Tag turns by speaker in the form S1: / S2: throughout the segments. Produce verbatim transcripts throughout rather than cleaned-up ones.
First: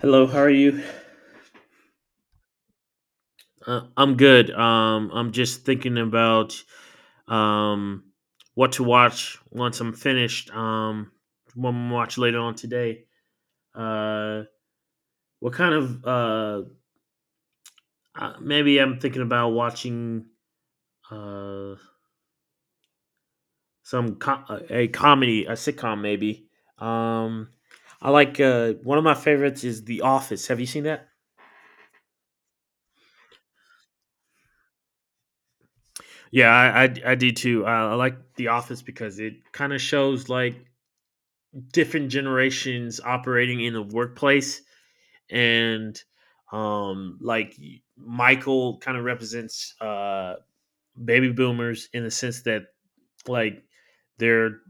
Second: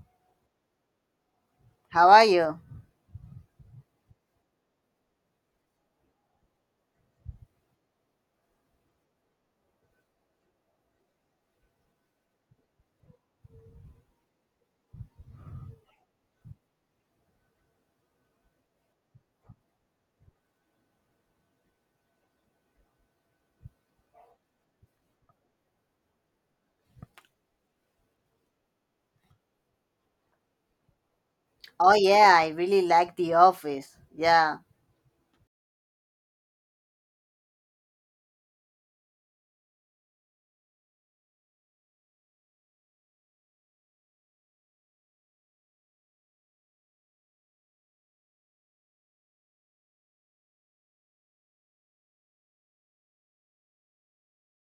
S1: Hello, how are you?
S2: How are you?
S1: Uh, I'm good. Um, I'm just thinking about um what to watch once I'm finished. Um, what I'm gonna watch later on today. Uh, what kind of uh uh, Maybe I'm thinking about watching uh some co- a comedy, a sitcom maybe. Um, I like uh One of my favorites is The Office. Have you seen that?
S2: Oh yeah, I really like The Office. Yeah.
S1: Yeah, I I, I do too. I, I like The Office because it kind of shows like different generations operating in the workplace and um like Michael kind of represents uh baby boomers in the sense that like they're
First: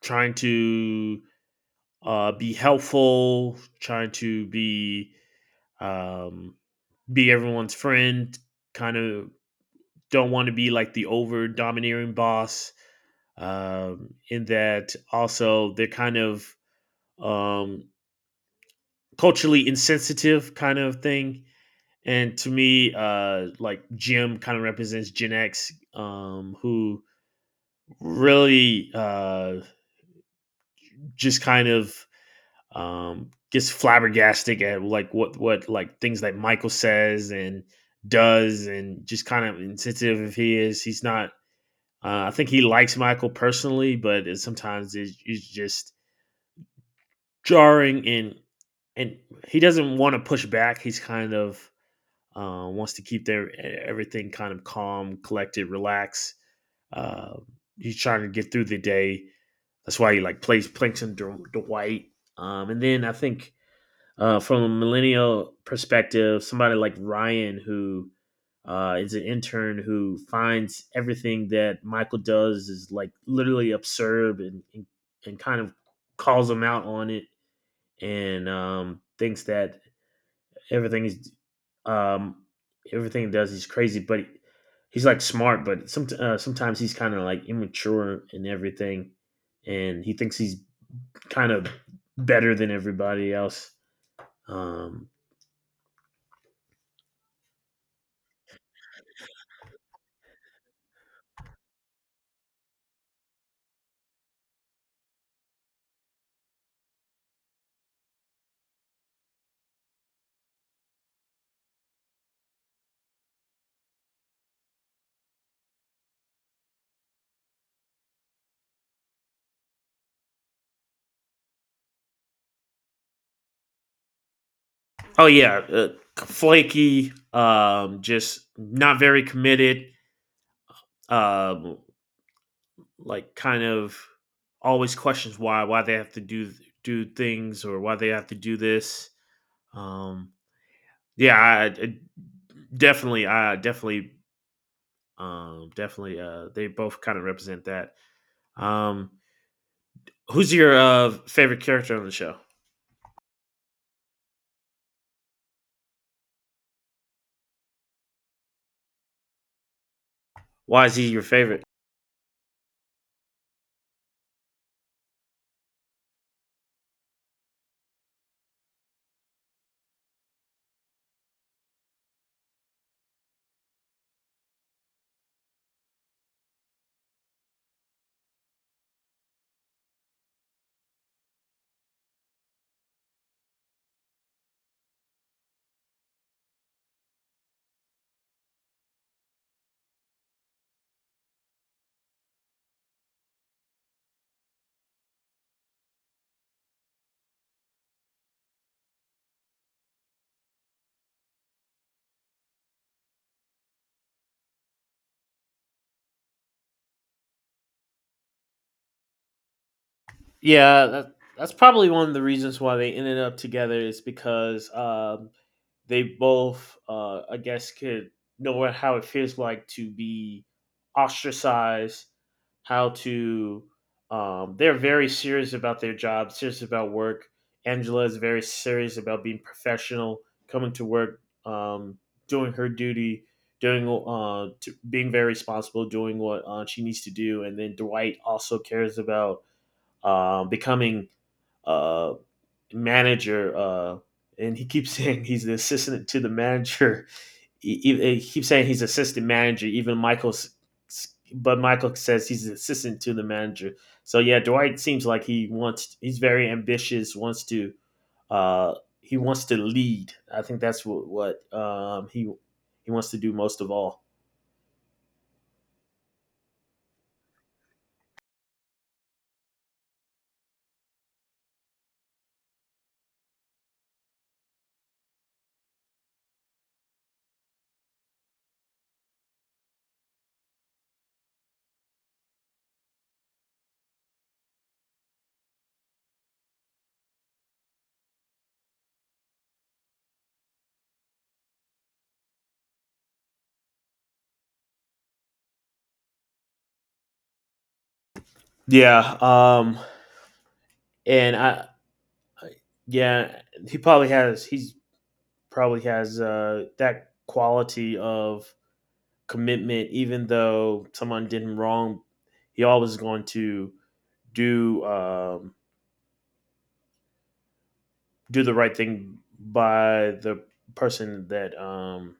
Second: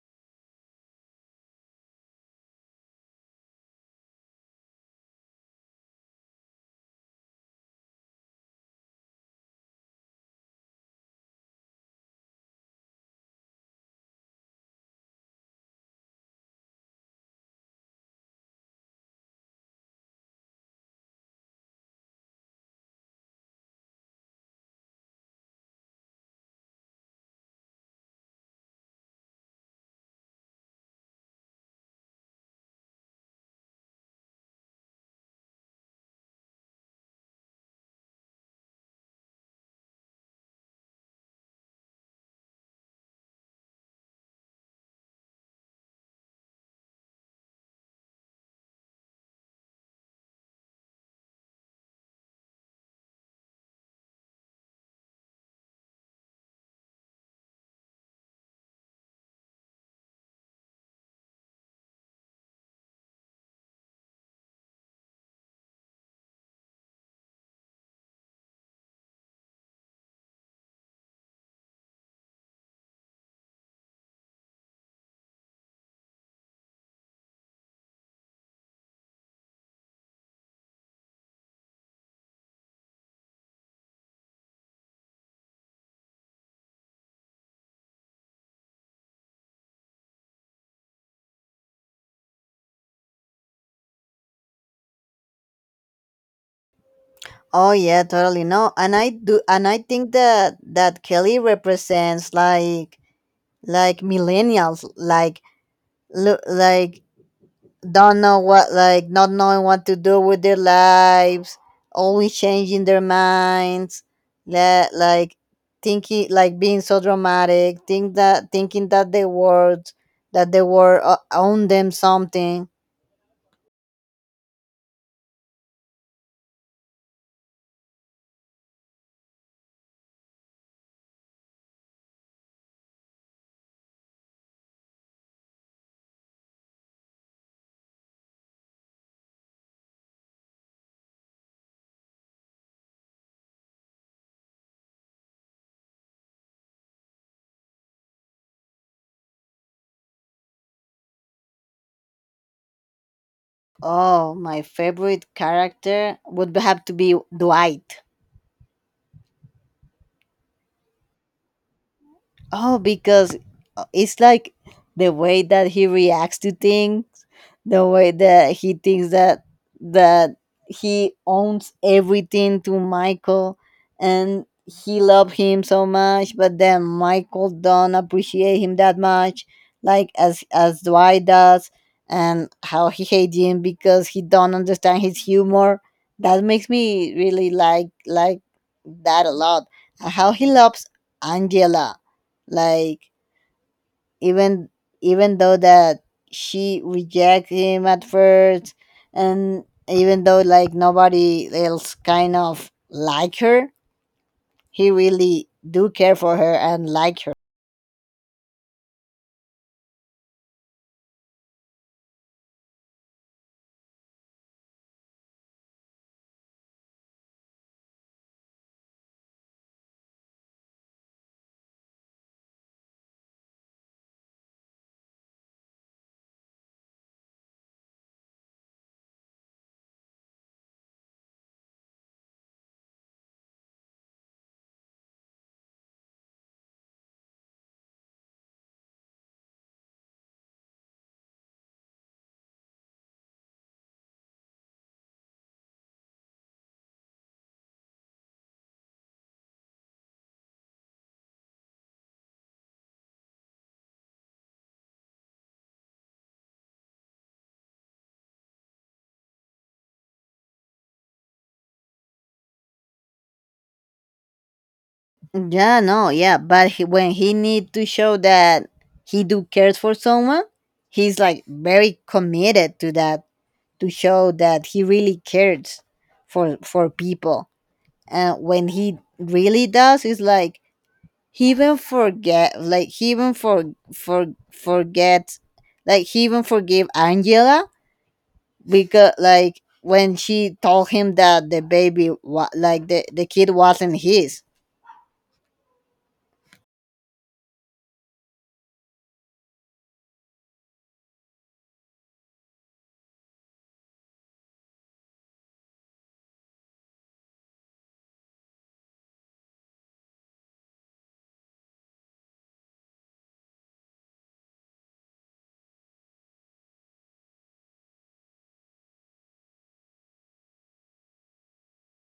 S1: trying to uh be helpful, trying to be um be everyone's friend, kind of don't want to be like the over domineering boss. Um in that, also they're kind of um culturally insensitive, kind of thing. And to me, uh, like Jim kind of represents Gen X, um, who really uh, just kind of um, gets flabbergasted at like what what like things that Michael says and does, and just kind of insensitive if he is. He's not. Uh, I think he likes Michael personally, but it, sometimes it's, it's just jarring, and and he doesn't want to push back. He's kind of uh, wants to keep their e, everything kind of calm, collected, relaxed. Uh, he's trying to get through the day. That's why he like plays Plankton Dwight. Um, and then I think uh, from a millennial perspective, somebody like Ryan, who uh, is an intern, who finds everything that Michael does is like literally absurd, and and, and kind of calls him out on it, and um, thinks that everything he's um everything he does, he's crazy, but he- he's like smart, but some, uh, sometimes he's kind of like immature and everything, and he thinks he's kind of better than everybody else. um
S2: Oh yeah, totally. No, and I do, and I think that that Kelly represents like like millennials, like lo- like don't know what, like not knowing what to do with their lives, always changing their minds, la- like thinking, like being so dramatic, think that thinking that the world that the world uh, own them something.
S1: oh yeah. Uh, flaky, um just not very committed, um like, kind of always questions why why they have to do do things, or why they have to do this. um Yeah, I, I- definitely, I definitely, um, definitely. Uh, they both kind of represent that. Um, Who's your uh, favorite character on the show?
S2: Oh, my favorite character would have to be Dwight.
S1: Why is he your favorite?
S2: Oh, because uh, it's like the way that he reacts to things, the way that he thinks that that he owns everything to Michael, and he loved him so much, but then Michael don't appreciate him that much, like as as Dwight does, and how he hates him because he don't understand his humor. That makes me really like like that a lot. How he loves Angela, like even even though that she reject him at first and even though like nobody else kind of like her, he really do care for her and like her.
S1: Yeah, that, that's probably one of the reasons why they ended up together, is because um they both, uh, I guess, could know what, how it feels like to be ostracized, how to. Um, they're very serious about their job, serious about work. Angela is very serious about being professional, coming to work, um, doing her duty, doing uh, to, being very responsible, doing what uh, she needs to do. And then Dwight also cares about uh, becoming uh, manager, uh, and he keeps saying he's the assistant to the manager. He, he, he keeps saying he's assistant manager. Even Michael's, but Michael says he's the assistant to the manager. So yeah, Dwight seems like he wants. He's very ambitious. Wants to. Uh, he wants to lead. I think that's what what um, he he wants to do most of all.
S2: Yeah, no, yeah, but he, when he need to show that he do cares for someone, he's like very committed to that, to show that he really cares for for people. And when he really does, it's like he even forget, like he even for for forget like he even forgave Angela because like when she told him that the baby wa- like the, the kid wasn't his.
S1: Yeah. Um. And I yeah He probably has he's probably has uh that quality of commitment, even though someone did him wrong, he always going to do um, do the right thing by the person that um,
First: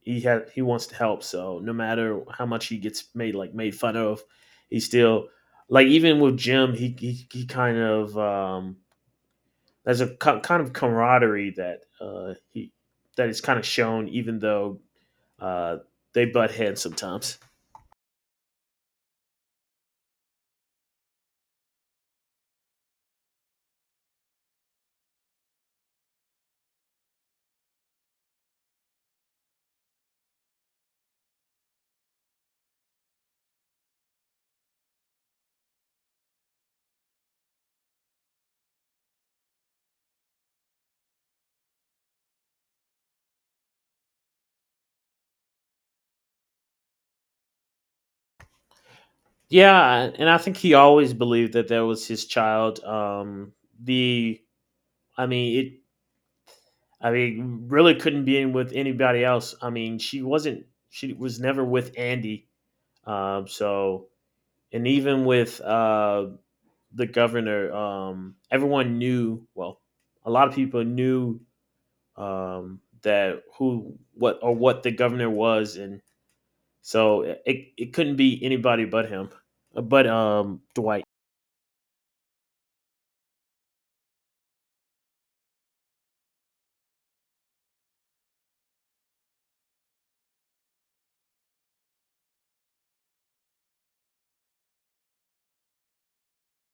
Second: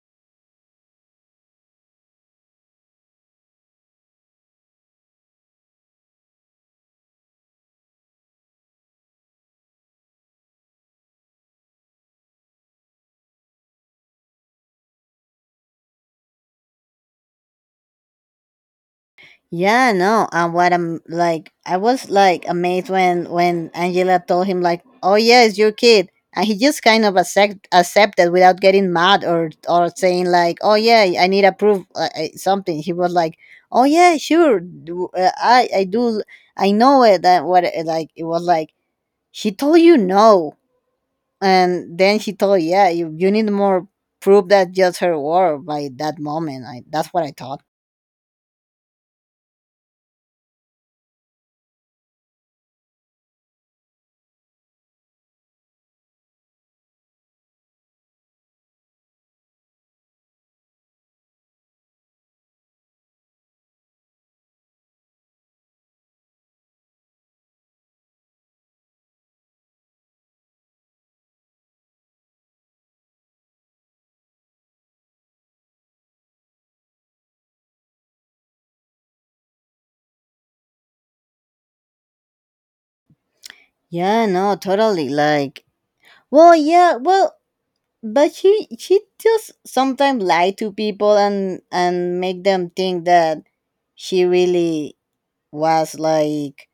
S1: he had he wants to help. So no matter how much he gets made like made fun of, he still, like, even with Jim, he he, he kind of um, there's a co- kind of camaraderie that uh, he that is kind of shown, even though uh, they butt heads sometimes.
S2: Yeah, no. And what I'm like, I was like amazed when when Angela told him like, "Oh yeah, it's your kid," and he just kind of accept accepted without getting mad or or saying like, "Oh yeah, I need approve uh, uh, something." He was like, "Oh yeah, sure, do, uh, I I do, I know it." That what it- like it was like she told you no, and then she told yeah, you you need more proof that just her word by that moment. I, that's what I thought.
S1: Yeah, and I think he always believed that that was his child. Um, the I mean it. I mean, really couldn't be in with anybody else. I mean, she wasn't. She was never with Andy. Um, so, and even with uh the governor, um, everyone knew. Well, a lot of people knew um that who what or what the governor was, and so it it couldn't be anybody but him, but um Dwight.
S2: Yeah, no, totally. Like, well, yeah, well, but she she just sometimes lie to people and and make them think that she really was like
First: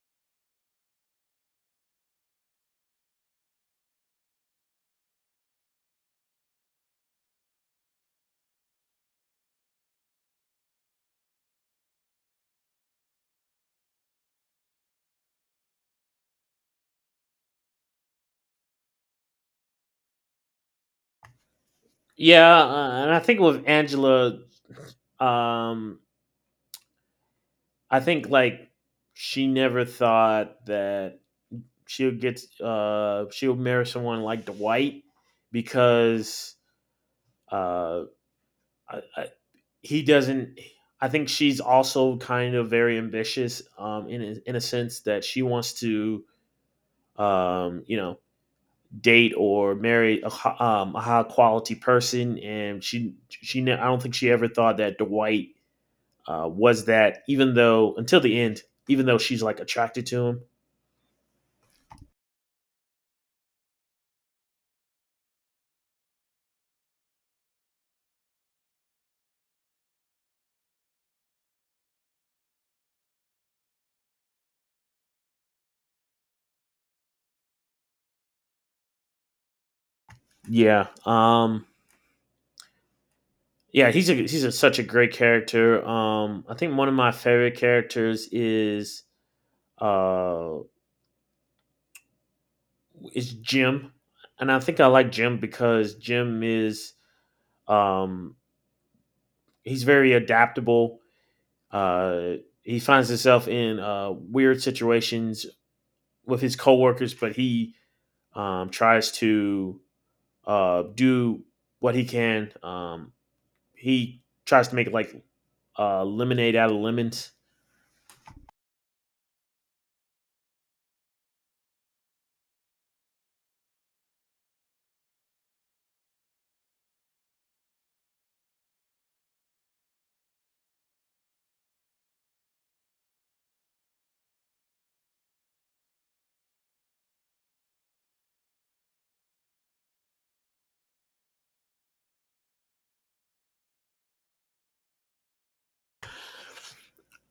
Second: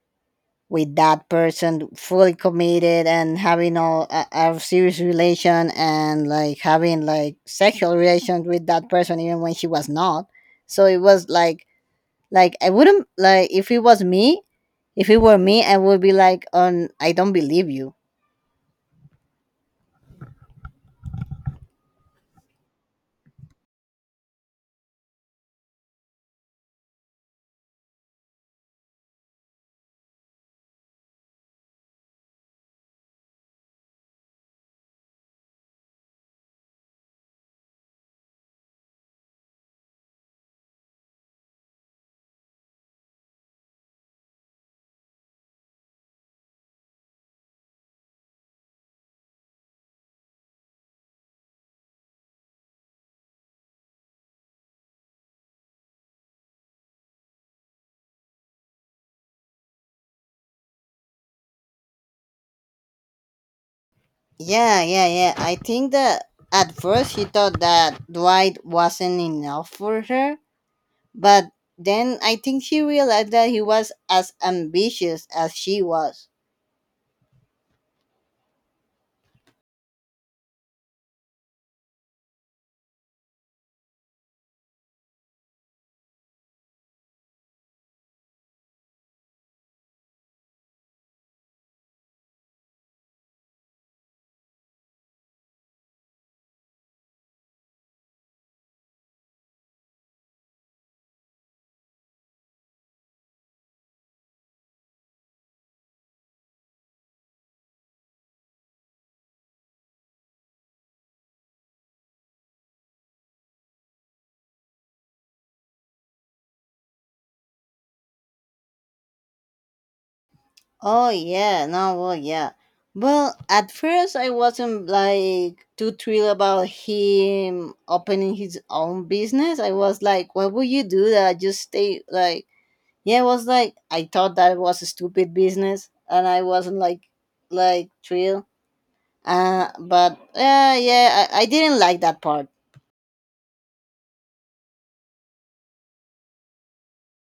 S2: with that person fully committed and having all a, a serious relation and like having like sexual relations with that person even when she was not. So it was like, like I wouldn't like, if it was me, if it were me, I would be like, on I don't believe you.
S1: Yeah, uh, and I think with Angela, um, I think like she never thought that she'll get uh she'll marry someone like Dwight, because uh I, I, he doesn't. I think she's also kind of very ambitious, um, in a- in a sense that she wants to, um, you know, date or marry a, hi- um, a high quality person, and she she ne- I don't think she ever thought that Dwight uh, was that, even though until the end, even though she's like attracted to him.
S2: Yeah, yeah, yeah. I think that at first she thought that Dwight wasn't enough for her, but then I think she realized that he was as ambitious as she was.
S1: Yeah. Um, yeah, he's a he's a, such a great character. Um, I think one of my favorite characters is uh is Jim, and I think I like Jim because Jim is um he's very adaptable. Uh, he finds himself in uh, weird situations with his coworkers, but he um, tries to uh, do what he can, um, he tries to make like uh, lemonade out of lemons.
S2: Oh, yeah, no, well, yeah. Well, at first I wasn't like too thrilled about him opening his own business. I was like, why would you do that? Just stay like, yeah, I was like, I thought that was a stupid business, and I wasn't like, like thrilled. Uh, but uh, yeah, I, I didn't like that part.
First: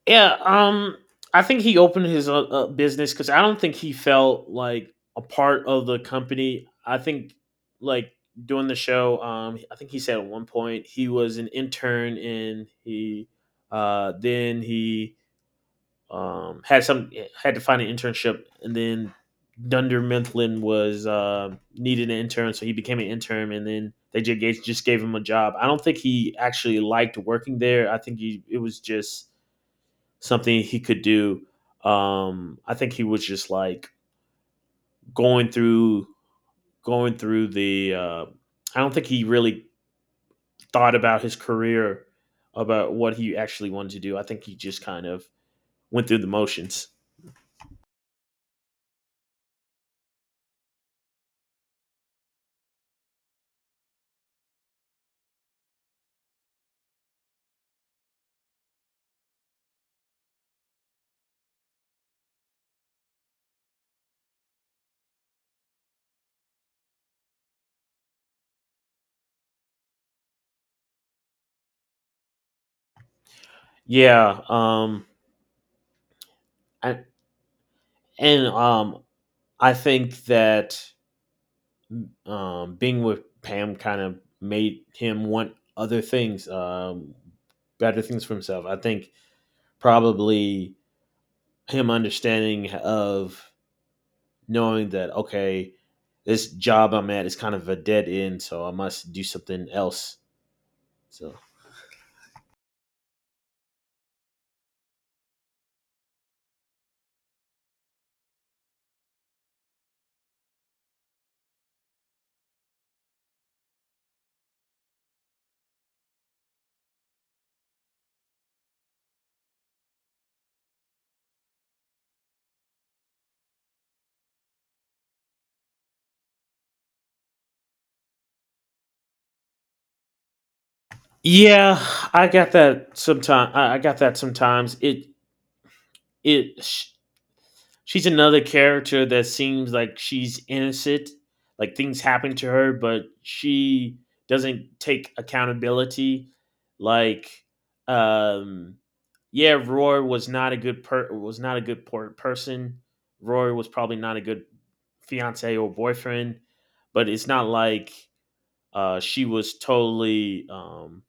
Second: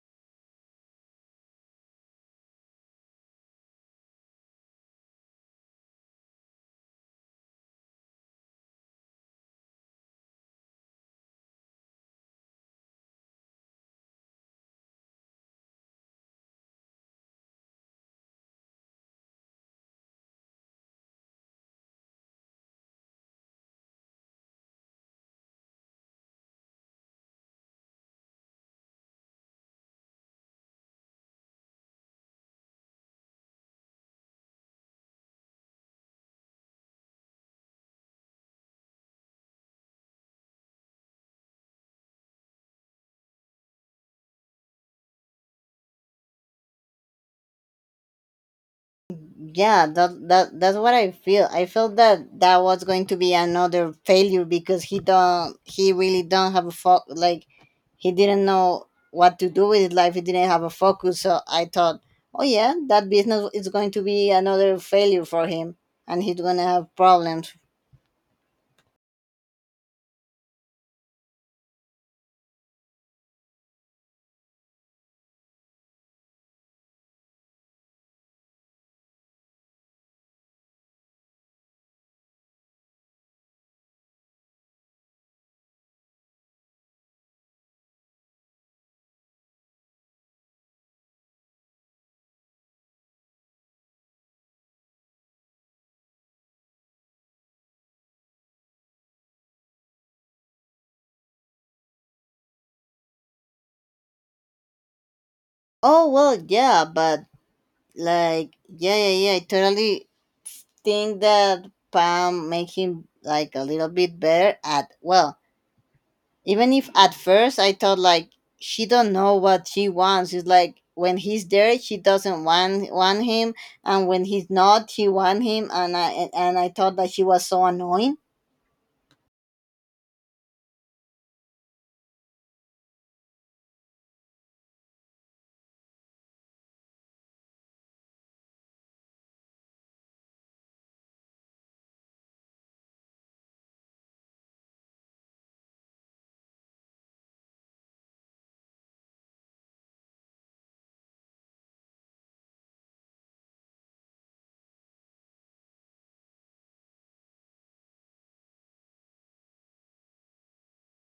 S1: Yeah, um, I think he opened his uh, uh, business, because I don't think he felt like a part of the company. I think, like, doing the show, um, I think he said at one point he was an intern, and he uh, then he Um, had some had to find an internship, and then Dunder Mifflin was uh, needed an intern, so he became an intern, and then they just gave, just gave him a job. I don't think he actually liked working there. I think he, it was just something he could do. Um, I think he was just like going through going through the. Uh, I don't think he really thought about his career, about what he actually wanted to do. I think he just kind of went through the motions.
S2: Yeah, that that that's what I feel. I felt that that was going to be another failure because he don't he really don't have a fo- like he didn't know what to do with his life. He didn't have a focus. So I thought, oh yeah, that business is going to be another failure for him, and he's gonna have problems.
S1: Yeah, um, I, And um, I think that um, being with Pam kind of made him want other things, um, better things for himself. I think probably him understanding of knowing that, okay, this job I'm at is kind of a dead end, so I must do something else. So
S2: Oh well, yeah, but like yeah, yeah, yeah. I totally think that Pam make him like a little bit better at, well, even if at first I thought like she don't know what she wants. It's like when he's there she doesn't want want him, and when he's not she want him. And I and, and I thought that she was so annoying.
S1: yeah, I got that sometime. I I got that sometimes. It it sh- She's another character that seems like she's innocent, like things happen to her, but she doesn't take accountability. Like, um, yeah, Roy was not a good per was not a good per- person. Roy was probably not a good fiance or boyfriend, but it's not like uh, she was totally um,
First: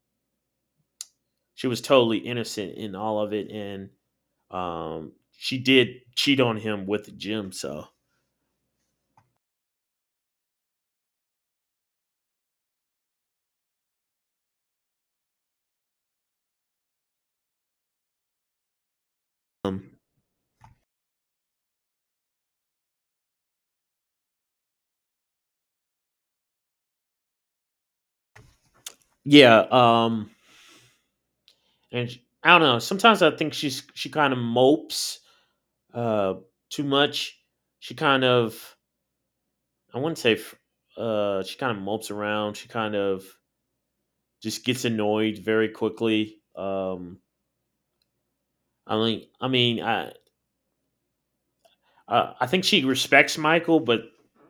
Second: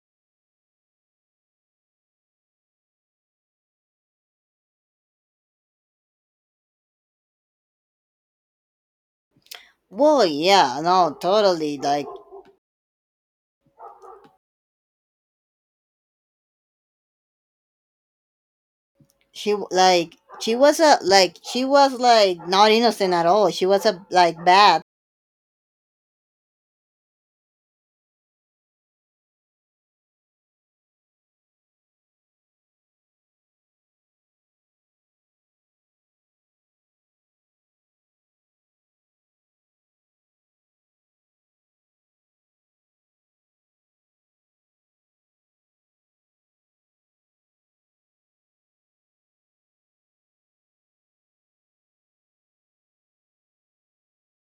S1: she was totally innocent in all of it, and um, she did cheat on him with Jim. So
S2: Well yeah, no, totally. Like she w-
S1: Um,
S2: like she was a like she was like not innocent at all. She was a like bad.
S1: yeah, um, and sh I don't know. Sometimes I think she's she kind of mopes uh too much. She kind of I wouldn't say f- uh She kind of mopes around. She kind of just gets annoyed very quickly. Um, I mean, I mean, I Uh, I think she respects Michael, but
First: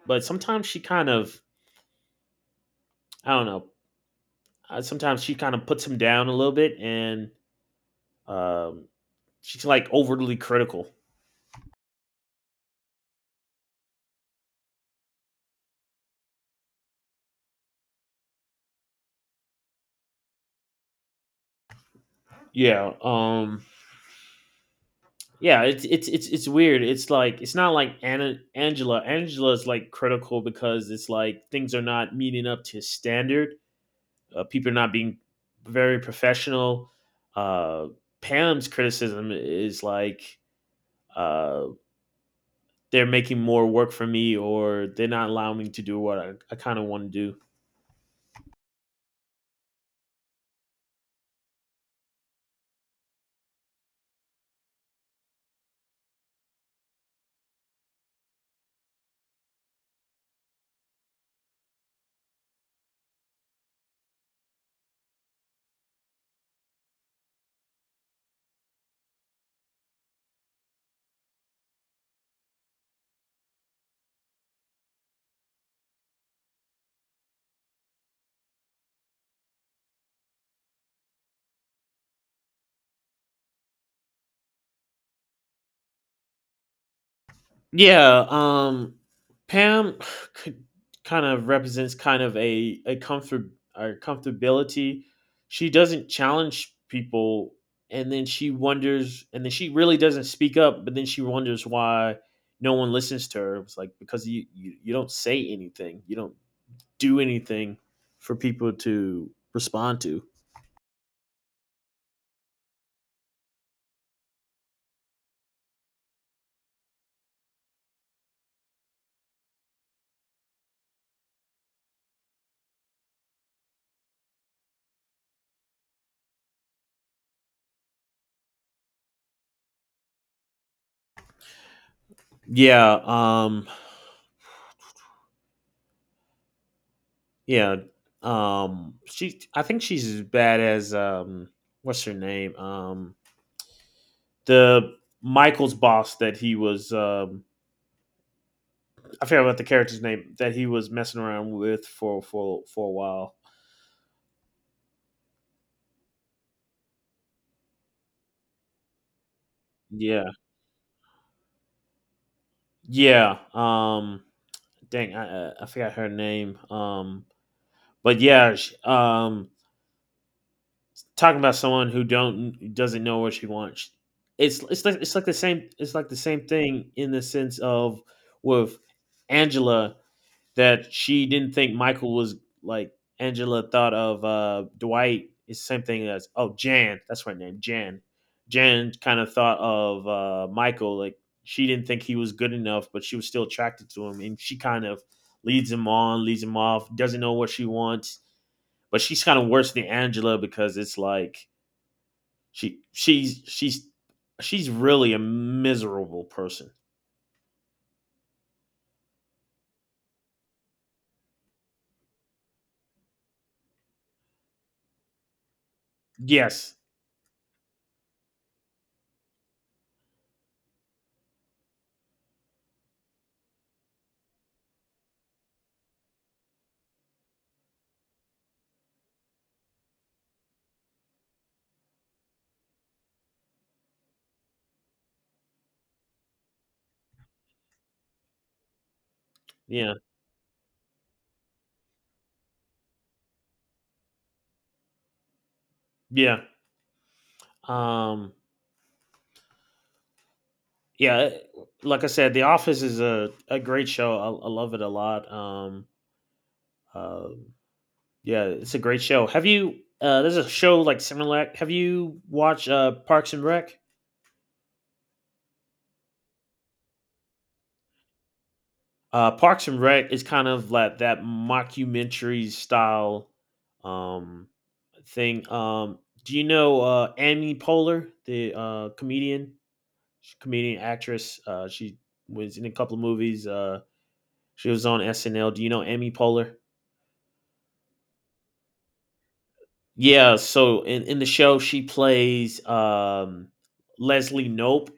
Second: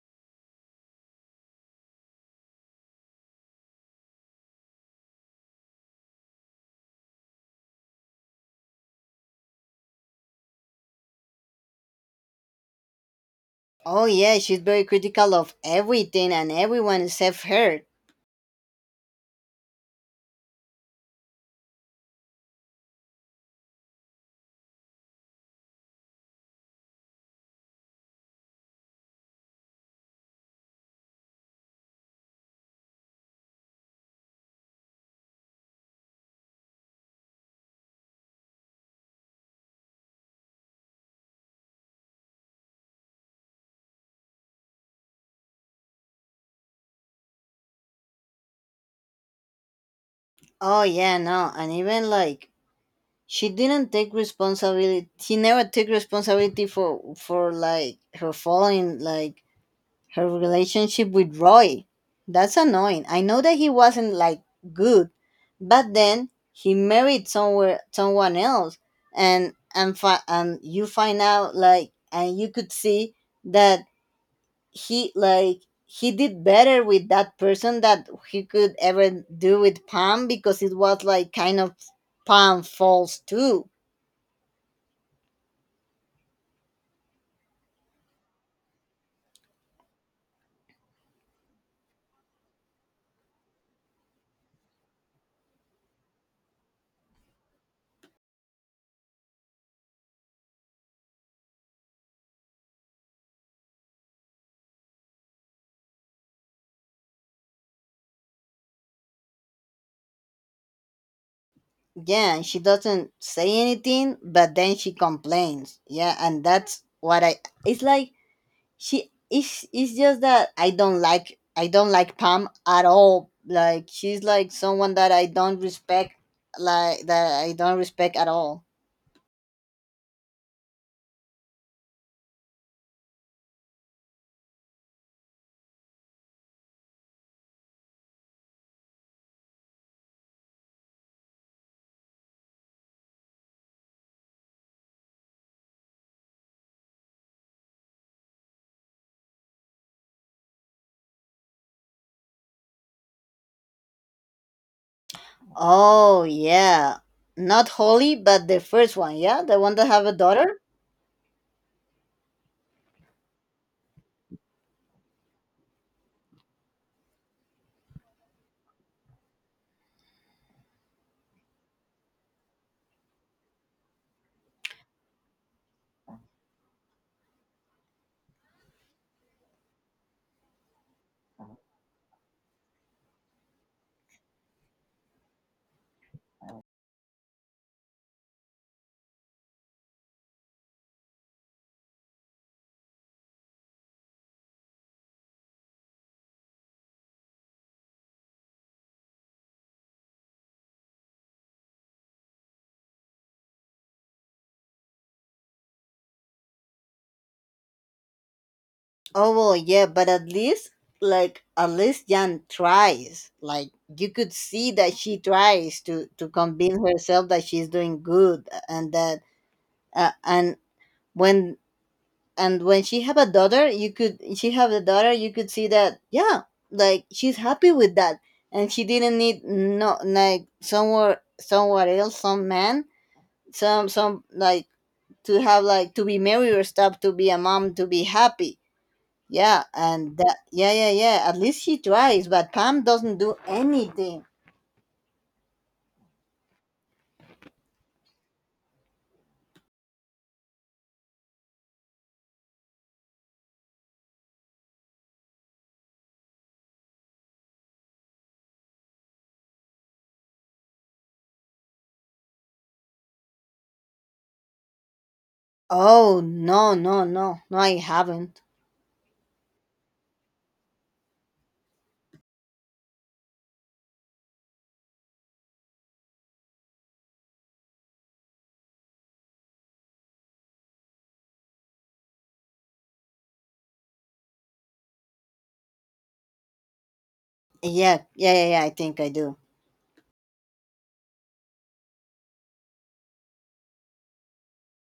S1: but sometimes she kind of I don't know. Uh, sometimes she kind of puts him down a little bit, and um, she's like overly critical.
S2: Oh yeah, she's very critical of everything and everyone except her.
S1: Yeah, um, yeah. It's it's it's it's weird. It's like it's not like Anna Angela. Angela's like critical because it's like things are not meeting up to his standard. Uh, people are not being very professional. Uh, Pam's criticism is like uh, they're making more work for me, or they're not allowing me to do what I, I kind of want to do.
S2: Oh yeah, no, and even like she didn't take responsibility. She never took responsibility for for like her following like her relationship with Roy. That's annoying. I know that he wasn't like good, but then he married somewhere someone else, and and fi- and you find out like and you could see that he like he did better with that person that he could ever do with Pam because it was like kind of Pam falls too.
S1: Yeah. um Pam could kind of represents, kind of a a comfort or comfortability. She doesn't challenge people, and then she wonders and then she really doesn't speak up, but then she wonders why no one listens to her. It's like because you you, you don't say anything. You don't do anything for people to respond to.
S2: Yeah, and she doesn't say anything, but then she complains. Yeah, and that's what I. It's like she. It's it's just that I don't like I don't like Pam at all. Like she's like someone that I don't respect. Like that I don't respect at all.
S1: Yeah, um yeah. Um she I think she's as bad as um what's her name? Um the Michael's boss that he was um I forget what the character's name that he was messing around with for for for a while.
S2: Oh yeah, not Holly, but the first one, yeah, the one that have a
S1: Yeah.
S2: daughter.
S1: Yeah. Um dang, I I I forgot her name. Um but yeah, sh um talking about someone who don't doesn't know what she wants. It's it's like it's like the same it's like the same thing in the sense of with Angela, that she didn't think Michael was like. Angela thought of uh, Dwight is the same thing as, oh, Jan, that's her name. Jan. Jan kind of thought of uh, Michael like, she didn't think he was good enough, but she was still attracted to him, and she kind of leads him on, leads him off, doesn't know what she wants. But she's kind of worse than Angela because it's like she she's she's she's really a miserable person.
S2: Oh well, yeah, but at least like at least Jan tries. Like you could see that she tries to to
S1: Yes.
S2: convince herself that she's doing good, and that uh, and when and when she have a daughter, you could she have a daughter, you could see that yeah, like she's happy with that, and she didn't need no like somewhere somewhere else, some man, some some like to have, like to be merry or stuff, to be a mom, to be happy. Yeah,
S1: Yeah,
S2: and that, yeah, yeah, yeah, at least she tries, but Pam doesn't do anything.
S1: yeah. um yeah, like I said, The Office is a, a great show. I, I love it a lot. um uh yeah, it's a great show. Have you, uh there's a show like similar, have you watched uh Parks and Rec?
S2: Oh no, no, no, no, I haven't.
S1: Uh parks and Rec is kind of like that mockumentary style um thing. um do you know uh Amy Poehler, the uh comedian? She's a comedian, actress. uh she was in a couple of movies. uh she was on SNL. Do you know Amy Poehler?
S2: Yeah, yeah, yeah, yeah, I think I do.
S1: Yeah, so in, in the show, she plays um, Leslie Nope,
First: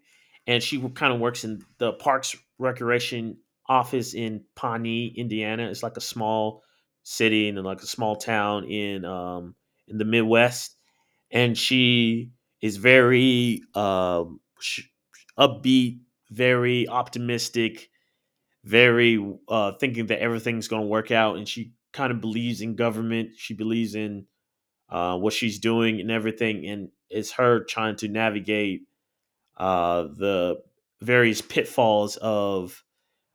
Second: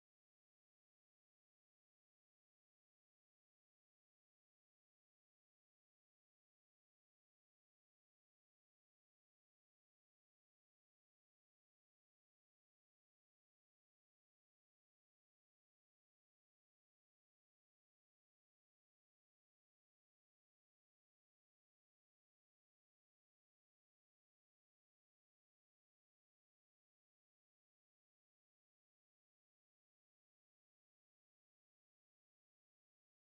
S1: and she kind of works in the Parks Recreation office in Pawnee, Indiana. It's like a small city and like a small town in um, in the Midwest, and she is very um, sh- upbeat, very optimistic, very uh, thinking that everything's going to work out, and she kind of believes in government. She believes in uh, what she's doing and everything, and it's her trying to navigate uh, the various pitfalls of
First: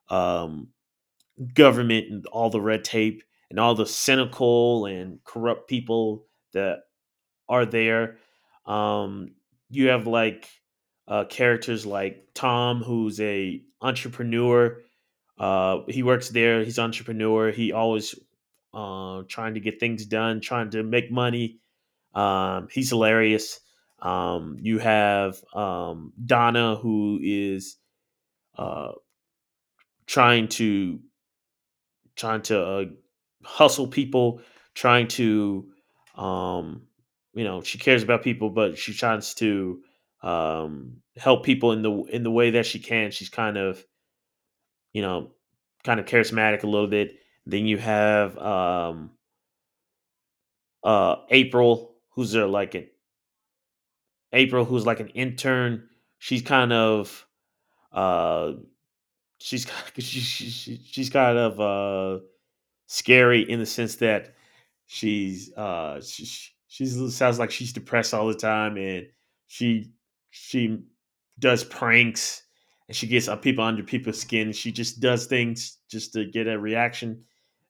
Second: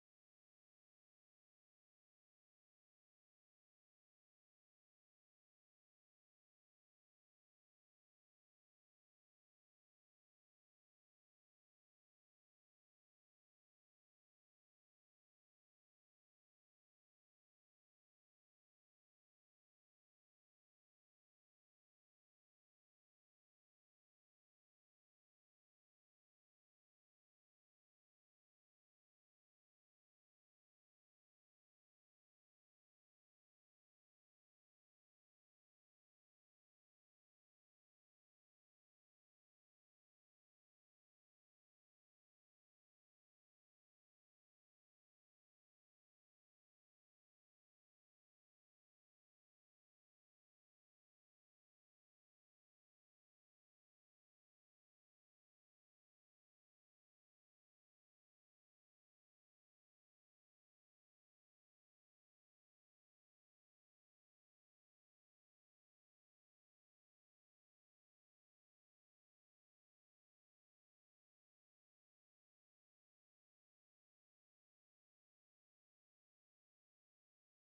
S1: um, government and all the red tape and all the cynical and corrupt people that are there. Um, you have like uh, characters like Tom, who's a entrepreneur. Uh, he works there. He's an entrepreneur. He always uh, trying to get things done, trying to make money. Um, he's hilarious. Um, you have um, Donna, who is uh, trying to trying to uh, hustle people, trying to, um, you know, she cares about people, but she tries to um, help people in the in the way that she can. She's kind of, you know, kind of charismatic a little bit. Then you have um, uh, April, who's there like an April, who's like an intern. She's kind of, uh, she's she's she's she's kind of. Uh, scary in the sense that she's uh she, she- she's, sounds like she's depressed all the time. And she she does pranks, and she gets uh, people, under people's skin, she just does things just to get a reaction.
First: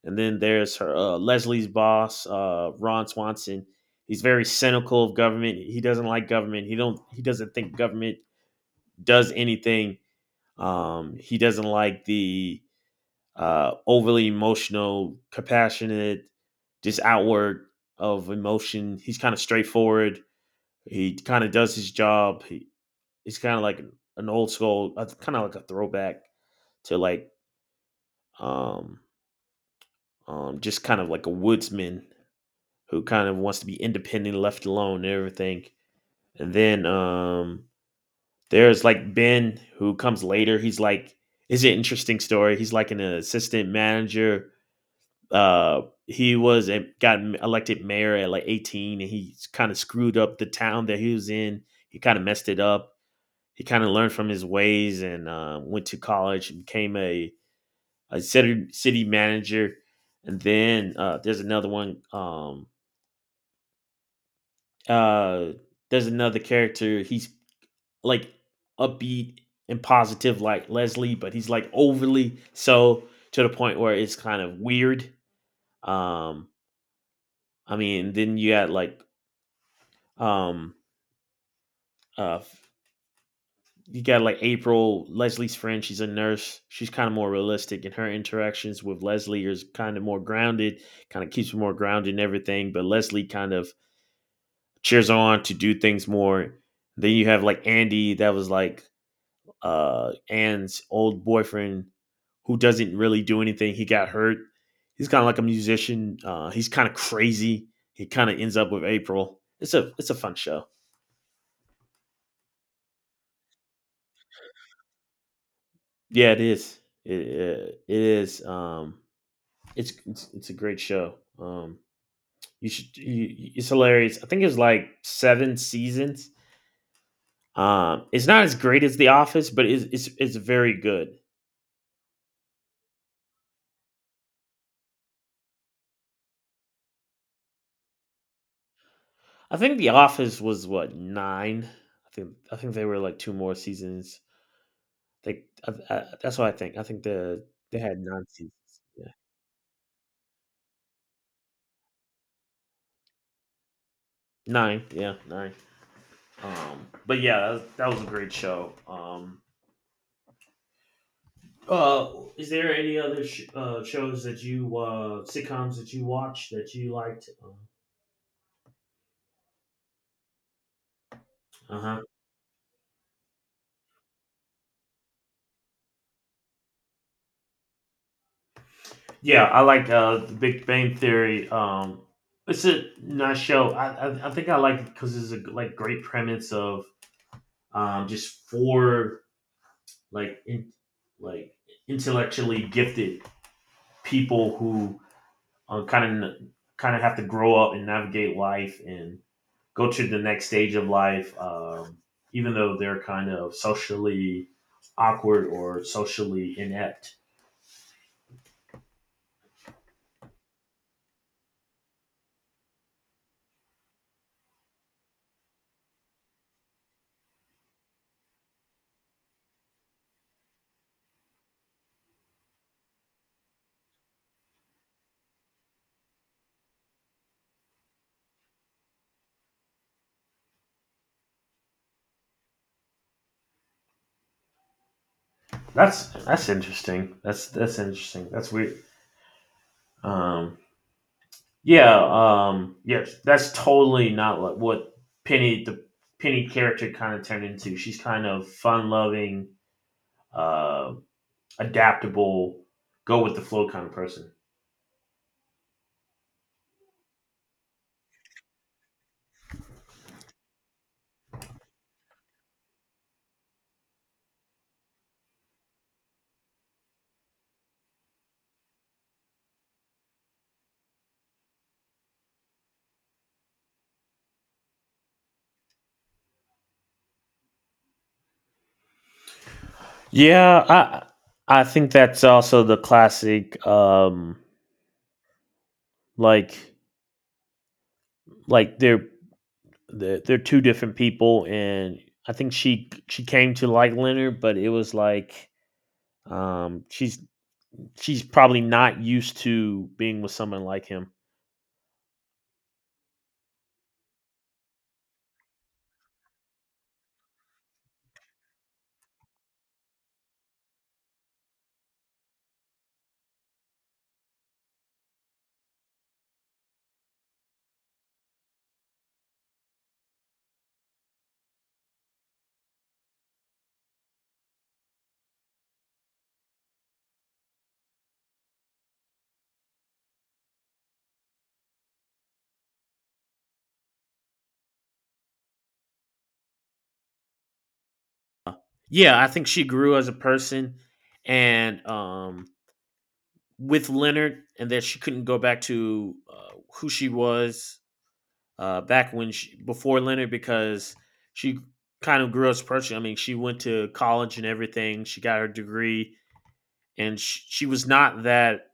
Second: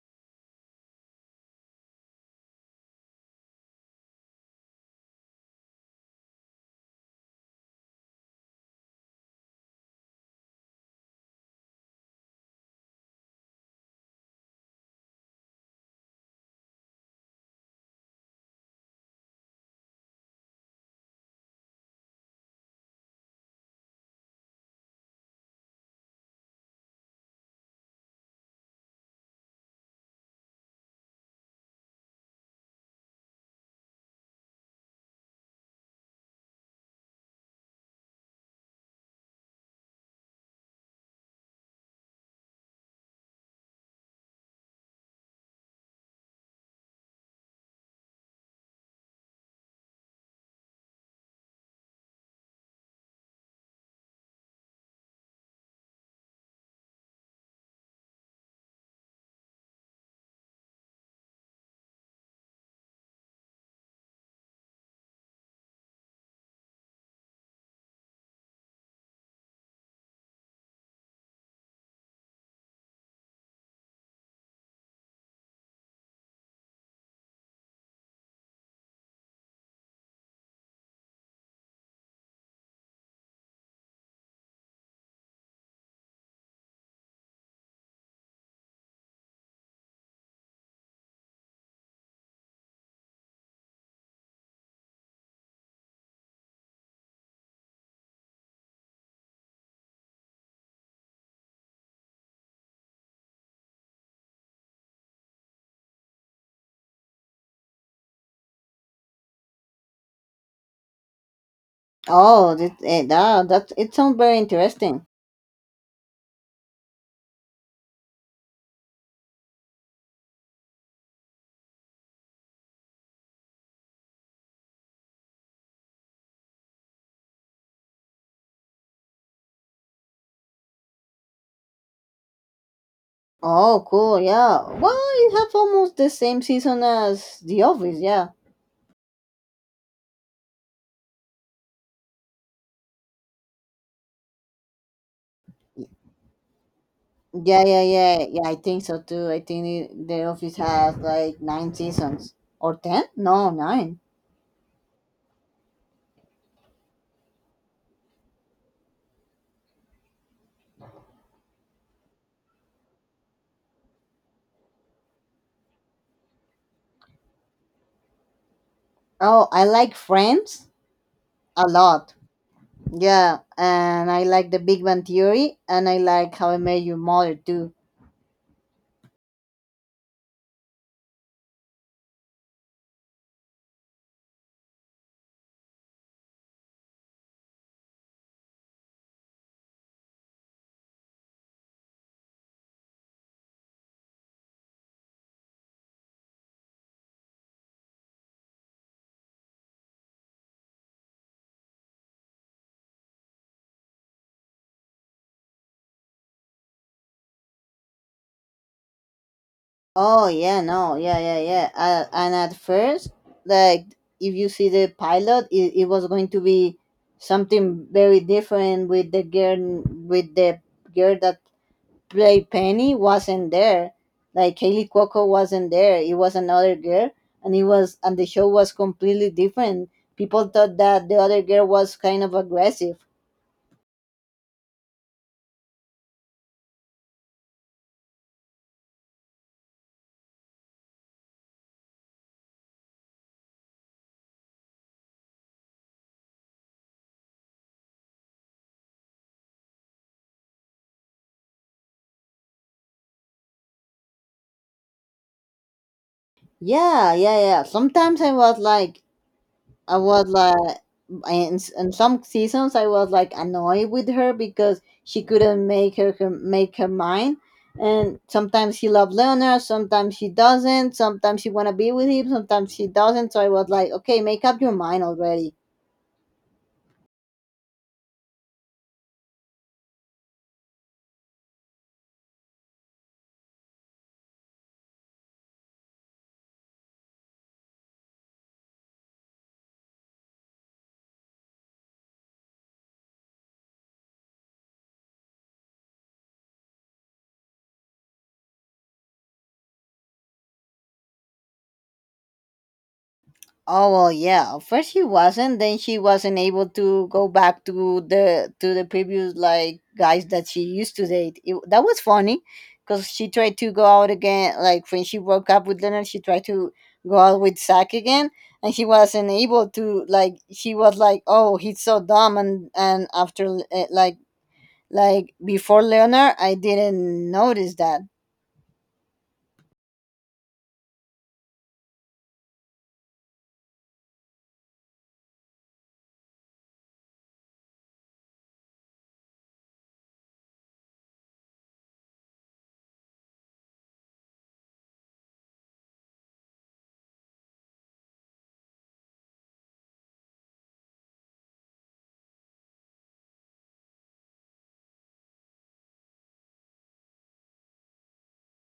S1: And then there's her uh, Leslie's boss, uh Ron Swanson. He's very cynical of government. He doesn't like government. He don't he doesn't think government does anything. um he doesn't like the uh, overly emotional, compassionate, just outward of emotion. He's kind of straightforward. He kind of does his job. He, he's kind of like an old school, uh, kind of like a throwback to like um, um, just kind of like a woodsman who kind of wants to be independent, left alone, and everything. And then um, there's like Ben who comes later. He's like, is an interesting story. He's like an assistant manager. Uh, he was a, got elected mayor at like eighteen, and he kind of screwed up the town that he was in. He kind of messed it up. He kind of learned from his ways and uh, went to college and became a, a city, city manager. And then uh, there's another one. Um, uh, there's another character. He's like upbeat and positive, like Leslie, but he's like overly so to the point where it's kind of weird. Um, I mean, then you got like Um, uh, you got like April, Leslie's friend. She's a nurse. She's kind of more realistic, and her interactions with Leslie is kind of more grounded. Kind of keeps her more grounded and everything. But Leslie kind of cheers her on to do things more. Then you have like Andy, that was like uh Anne's old boyfriend, who doesn't really do anything. He got hurt. He's kind of like a musician. Uh, he's kind of crazy. He kind of ends up with April. It's a it's a fun show.
S2: Oh, that, eh, that that it sounds very interesting.
S1: Yeah, it is. It it it is. Um, it's it's, it's a great show. Um, you should. You, you- it's hilarious. I think it was like seven seasons. Um, it's not as great as The Office, but it's it's it's very good.
S2: Oh cool, yeah, well, it have almost the same season as The Office. Yeah,
S1: I think The Office was what, nine. I think I think they were like two more seasons. Like I, I, that's what I think. I think the
S2: yeah,
S1: they
S2: yeah,
S1: had nine
S2: yeah, yeah. I
S1: seasons.
S2: think so
S1: Yeah,
S2: too. I think, it, the Office has like nine seasons or ten? No, nine.
S1: nine. Yeah, nine. Um, but yeah, that was, that was a great show. Um, Uh, is there any other sh- uh, shows that you, uh, sitcoms that you watch that you liked?
S2: Oh, I like Friends a
S1: Uh huh.
S2: lot. Yeah, and I like The Big Bang Theory, and I like How I Met Your Mother too.
S1: Yeah, I like uh, the Big Bang Theory. Um, it's a nice show. I I, I think I like it because it's a like great premise of um, just four like in, like intellectually gifted people who kind of kind of have to grow up and navigate life and go to the next stage of life, um, even though they're kind of socially awkward or socially inept.
S2: Oh yeah, no, yeah, yeah, yeah. Uh, and at first, like if you see the pilot, it, it was going to be something very different with the girl with the girl that Play Penny wasn't there. Like Kaylee Cuoco wasn't there. It was another girl, and it was and the show was completely different. People thought that the other girl was kind of aggressive.
S1: That's that's interesting. That's that's interesting. That's weird. Um, yeah, um, yes, that's totally not like what Penny the Penny character kind of turned into. She's kind of fun loving, uh, adaptable, go with the flow kind of person.
S2: Yeah, yeah, yeah. Sometimes I was like, I was like, in, in some seasons I was like annoyed with her because she couldn't make her, her make her mind. And sometimes she loved Leonard, sometimes she doesn't. Sometimes she wanna be with him, sometimes she doesn't. So I was like, okay, make up your mind already.
S1: Yeah, I I think that's also the classic um like like they're they're, they're two different people, and I think she she came to like Leonard, but it was like um she's she's probably not used to being with someone like him.
S2: Oh well, yeah. At first she wasn't. Then she wasn't able to go back to the to the previous like guys that she used to date. It, that was funny, because she tried to go out again. Like when she broke up with Leonard, she tried to go out with Zach again, and she wasn't able to. Like she was like, "Oh, he's so dumb," and and after uh, like like before Leonard, I didn't notice that.
S1: Yeah, I think she grew as a person, and um with Leonard, and that she couldn't go back to uh, who she was uh back when she, before Leonard, because she kind of grew as a person. I mean, she went to college and everything. She got her degree, and she, she was not that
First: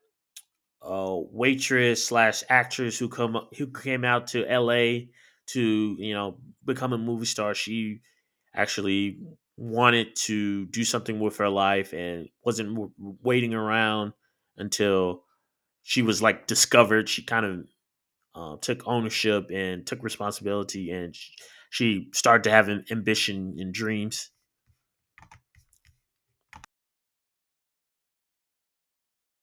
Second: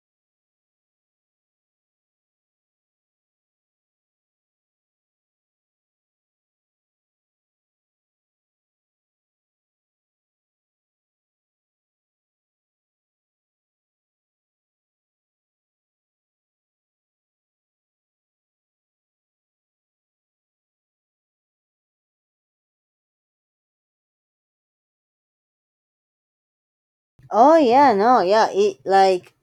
S1: uh, waitress slash actress who come who came out to L A to, you know, become a movie star. She actually wanted to do something with her life and wasn't w- waiting around until she was like discovered. She kind of uh, took ownership and took responsibility, and sh- she started to have an ambition and dreams.
S2: Oh yeah, no, yeah. It like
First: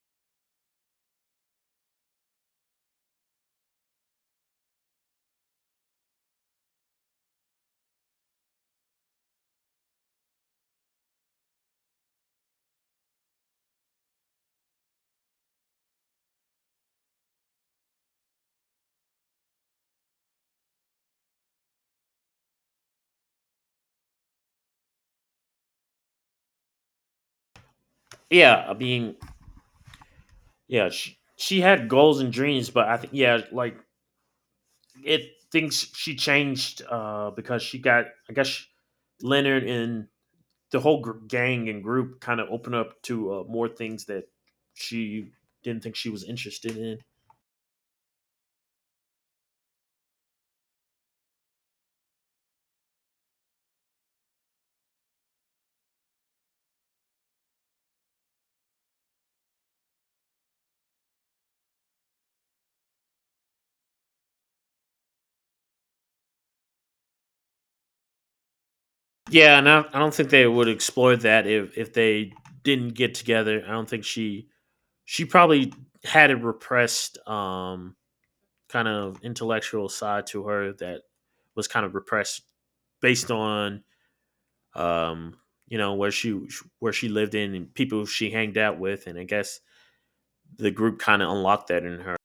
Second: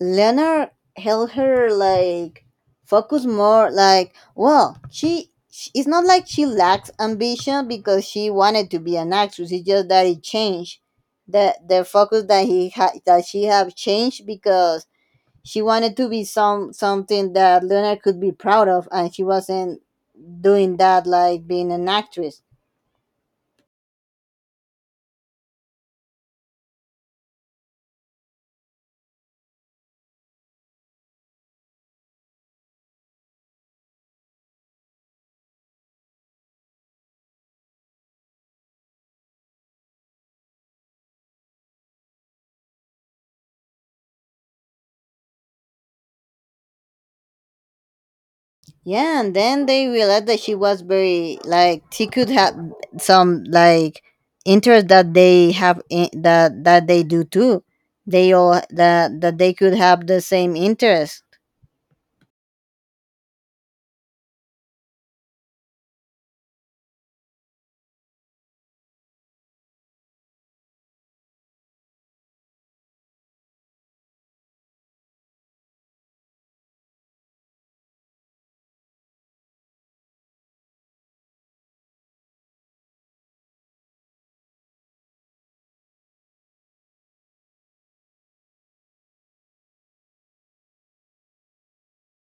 S2: Leonard held her like focus more like, well, she, she, it's not like she lacks ambition because she wanted to be an actress. It's just that it changed the the focus that he had that she have changed because she wanted to be some something that Leonard could be proud of, and she wasn't doing that like being an actress.
S1: Yeah, I mean, yeah, she, she had goals and dreams, but I think yeah, like it thinks she changed uh, because she got, I guess she- Leonard and the whole gr- gang and group kind of opened up to uh, more things that she didn't think she was interested in.
S2: Yeah, and then they realized that she was very like she could have some like interest that they have in, that that they do too. They all that that they could have the same interest.
S1: Yeah, and I, I don't think they would explore that if if they didn't get together. I don't think she she probably had a repressed um, kind of intellectual side to her that was kind of repressed based on um, you know, where she where she lived in and people she hanged out with, and I guess the group kind of unlocked that in her.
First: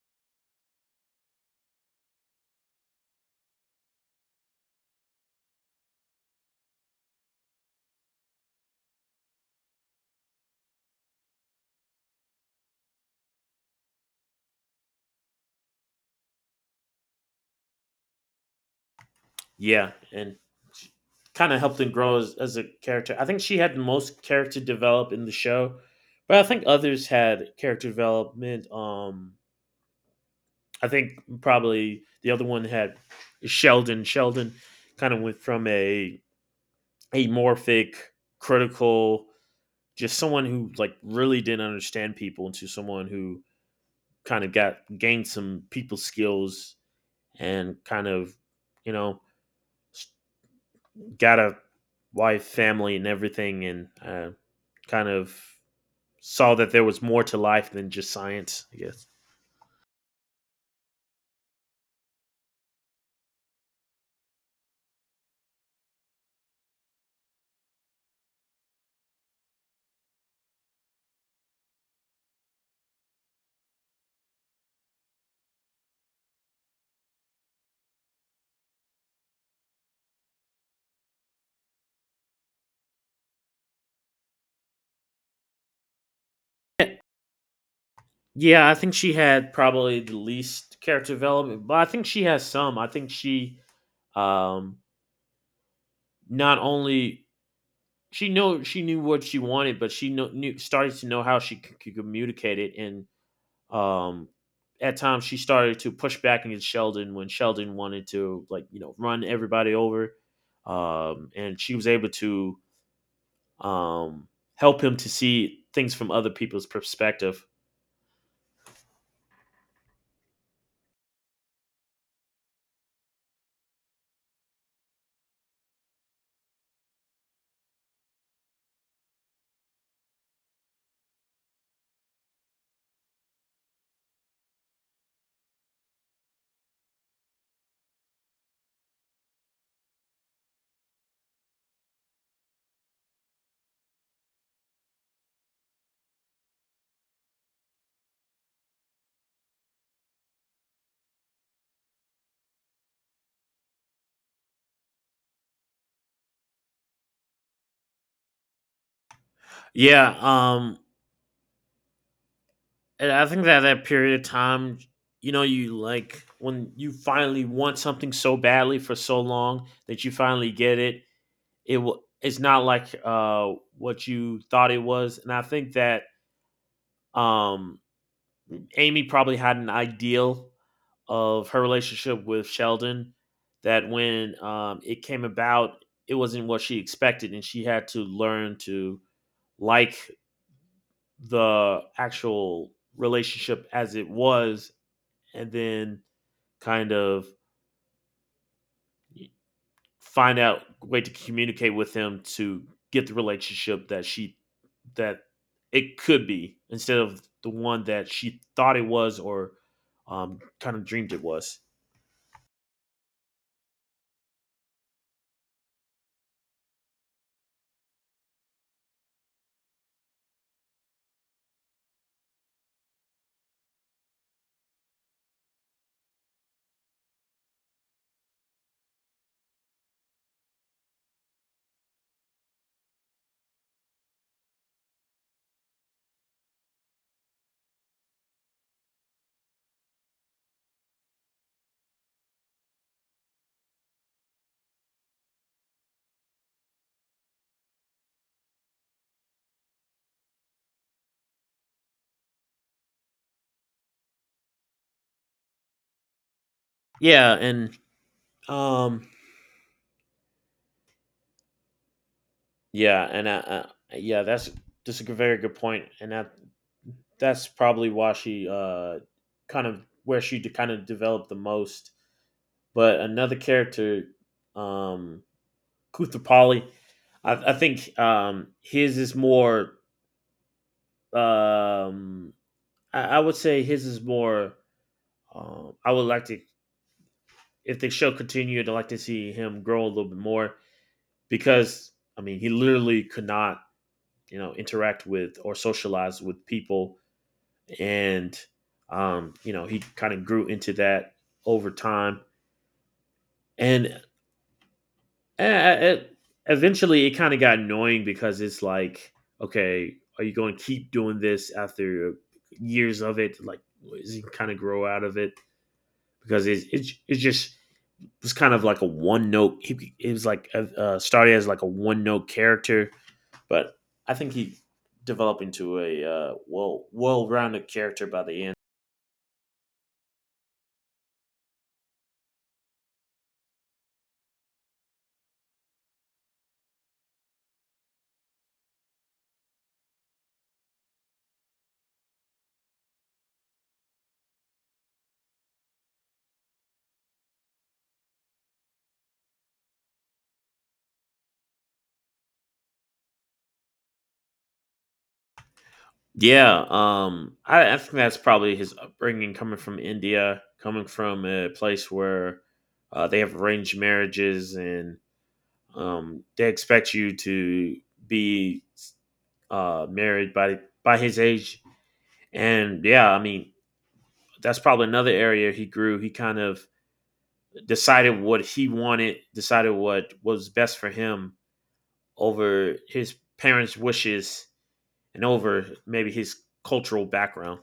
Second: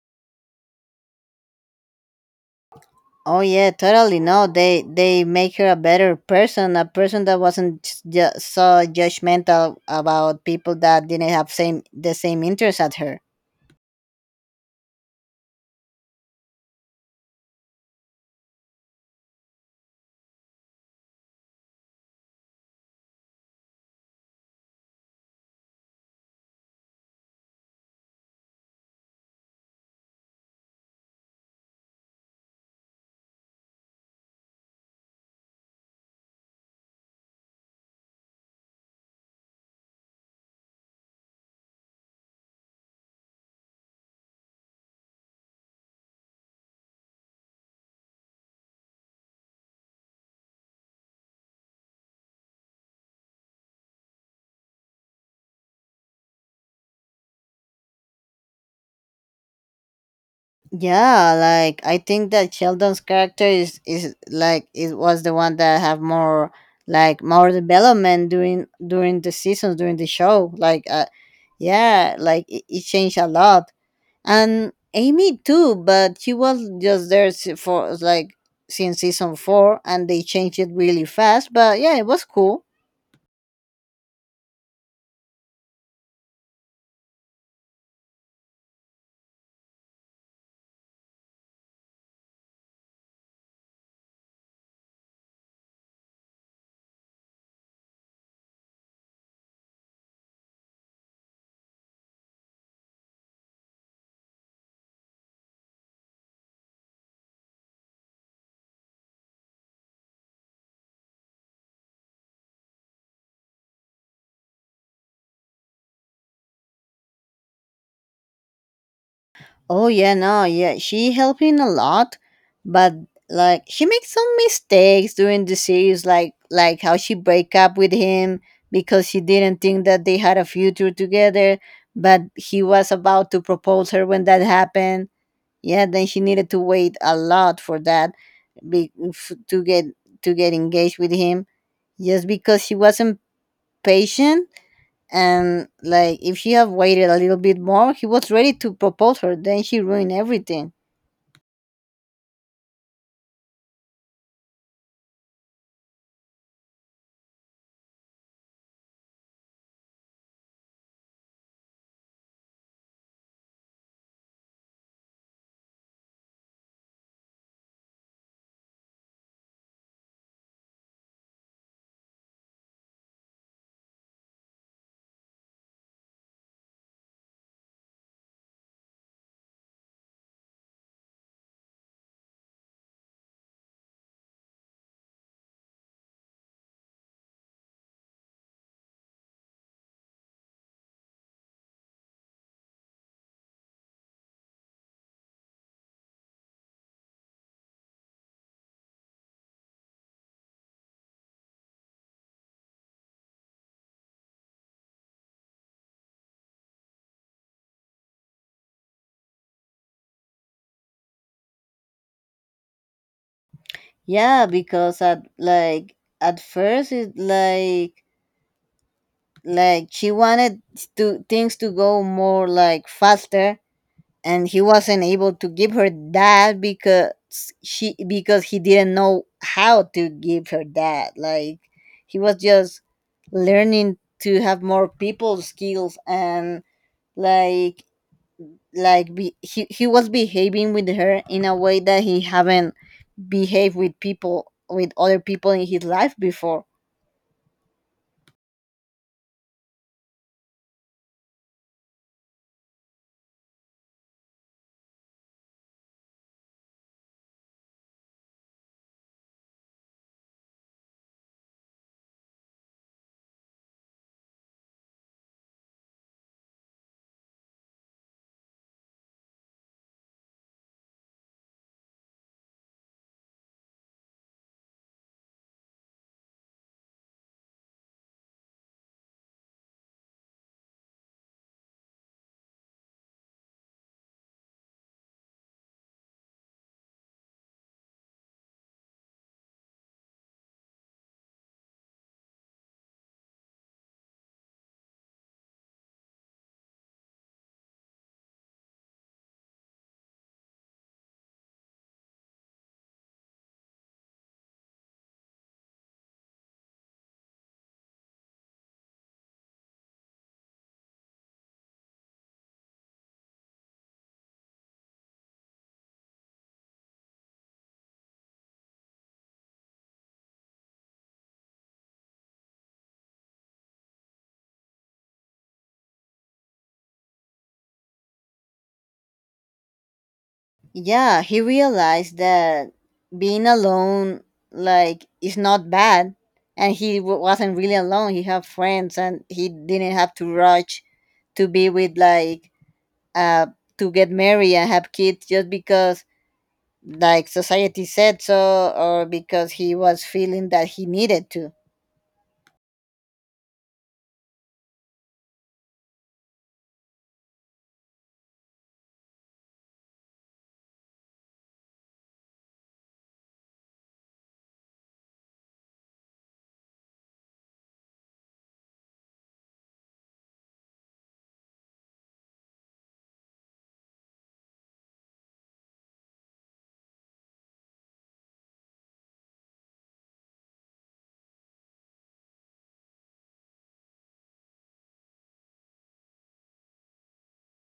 S2: Oh yeah, totally. No, they they make her a better person, a person that wasn't ju- so judgmental about people that didn't have same the same interest as her.
S1: Yeah, and kind of helped him grow as, as a character. I think she had the most character develop in the show, but I think others had character development. Um, I think probably the other one had Sheldon. Sheldon kind of went from a amorphic, critical, just someone who like really didn't understand people into someone who kind of got gained some people skills, and kind of, you know, got a wife, family, and everything, and uh, kind of saw that there was more to life than just science, I guess.
S2: Yeah, like I think that Sheldon's character is is like it was the one that have more like more development during during the seasons during the show. Like uh, yeah, like it, it changed a lot. And Amy too, but she was just there s- for like since season four, and they changed it really fast, but yeah, it was cool.
S1: Yeah, I think she had probably the least character development, but I think she has some. I think she um, not only she know she knew what she wanted, but she kno- knew, started to know, how she c- could communicate it. And Um, at times she started to push back against Sheldon when Sheldon wanted to, like, you know, run everybody over, um, and she was able to um, help him to see things from other people's perspective.
S2: Oh yeah, no, yeah, she helping a lot, but like she makes some mistakes during the series, like like how she break up with him because she didn't think that they had a future together, but he was about to propose her when that happened. Yeah, then she needed to wait a lot for that, be, f- to get to get engaged with him, just because she wasn't patient. And like if she had waited a little bit more, he was ready to propose her. Then she ruined everything.
S1: Yeah, um, and I think that that period of time, you know, you like when you finally want something so badly for so long that you finally get it. It will. It's not like uh, what you thought it was, and I think that um, Amy probably had an ideal of her relationship with Sheldon that when um, it came about, it wasn't what she expected, and she had to learn to like the actual relationship as it was, and then kind of find out a way to communicate with him to get the relationship that she that it could be, instead of the one that she thought it was, or um, kind of dreamed it was.
S2: Yeah, because at like at first it like like she wanted to things to go more like faster, and he wasn't able to give her that because she because he didn't know how to give her that. Like he was just learning to have more people skills, and like like be, he, he was behaving with her in a way that he haven't behaved with people with other people in his life before.
S1: Yeah, and um, yeah, and uh, uh, yeah, that's just a g- very good point, and that that's probably why she uh kind of, where she de- kind of developed the most. But another character, um, Kuthapali, I, I think um his is more um I, I would say his is more um I would like to, if the show continued, I'd like to see him grow a little bit more because I mean, he literally could not, you know, interact with or socialize with people. And, um, you know, he kind of grew into that over time. And uh, eventually it kind of got annoying because it's like, okay, are you going to keep doing this after years of it? Like, is he kind of grow out of it? Because it's, it's, it's just, it was kind of like a one note. He, it was like, uh, uh, started as like a one note character. But I think he developed into a uh, well well-rounded character by the end.
S2: Yeah, he realized that being alone, like, is not bad. And he w- wasn't really alone. He had friends, and he didn't have to rush to be with, like, uh, to get married and have kids just because, like, society said so, or because he was feeling that he needed to.
S1: Yeah, um, I, I think that's probably his upbringing, coming from India, coming from a place where uh, they have arranged marriages and um, they expect you to be uh, married by by his age. And yeah, I mean that's probably another area he grew. He kind of decided what he wanted, decided what was best for him, over his parents' wishes and over maybe his cultural background.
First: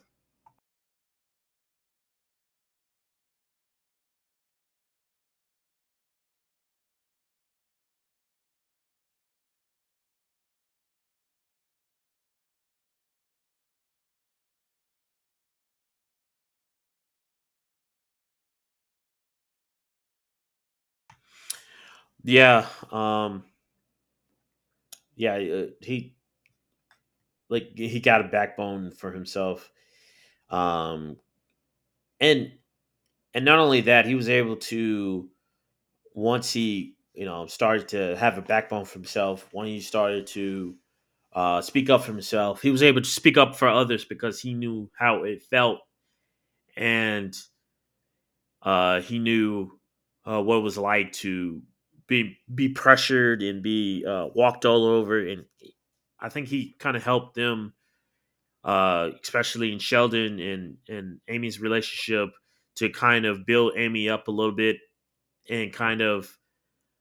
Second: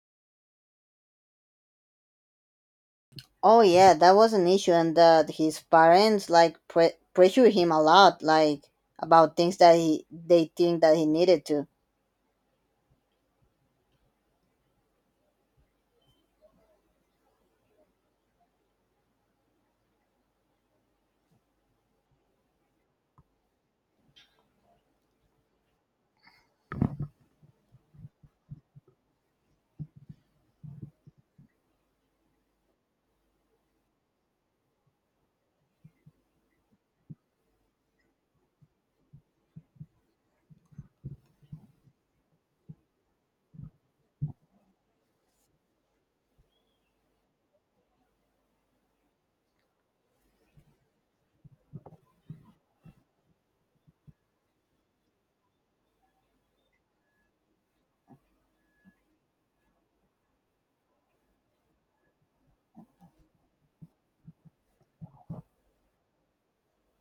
S2: Oh yeah, that was an issue, and that his parents like pre- pressure him a lot, like about things that he they think that he needed to.
S1: Yeah, um, yeah, uh, he like he got a backbone for himself, um, and and not only that, he was able to, once he, you know, started to have a backbone for himself. When he started to uh, speak up for himself, he was able to speak up for others because he knew how it felt, and Uh, he knew uh, what it was like to be be pressured and be uh, walked all over. And I think he kind of helped them, uh, especially in Sheldon and and Amy's relationship, to kind of build Amy up a little bit and kind of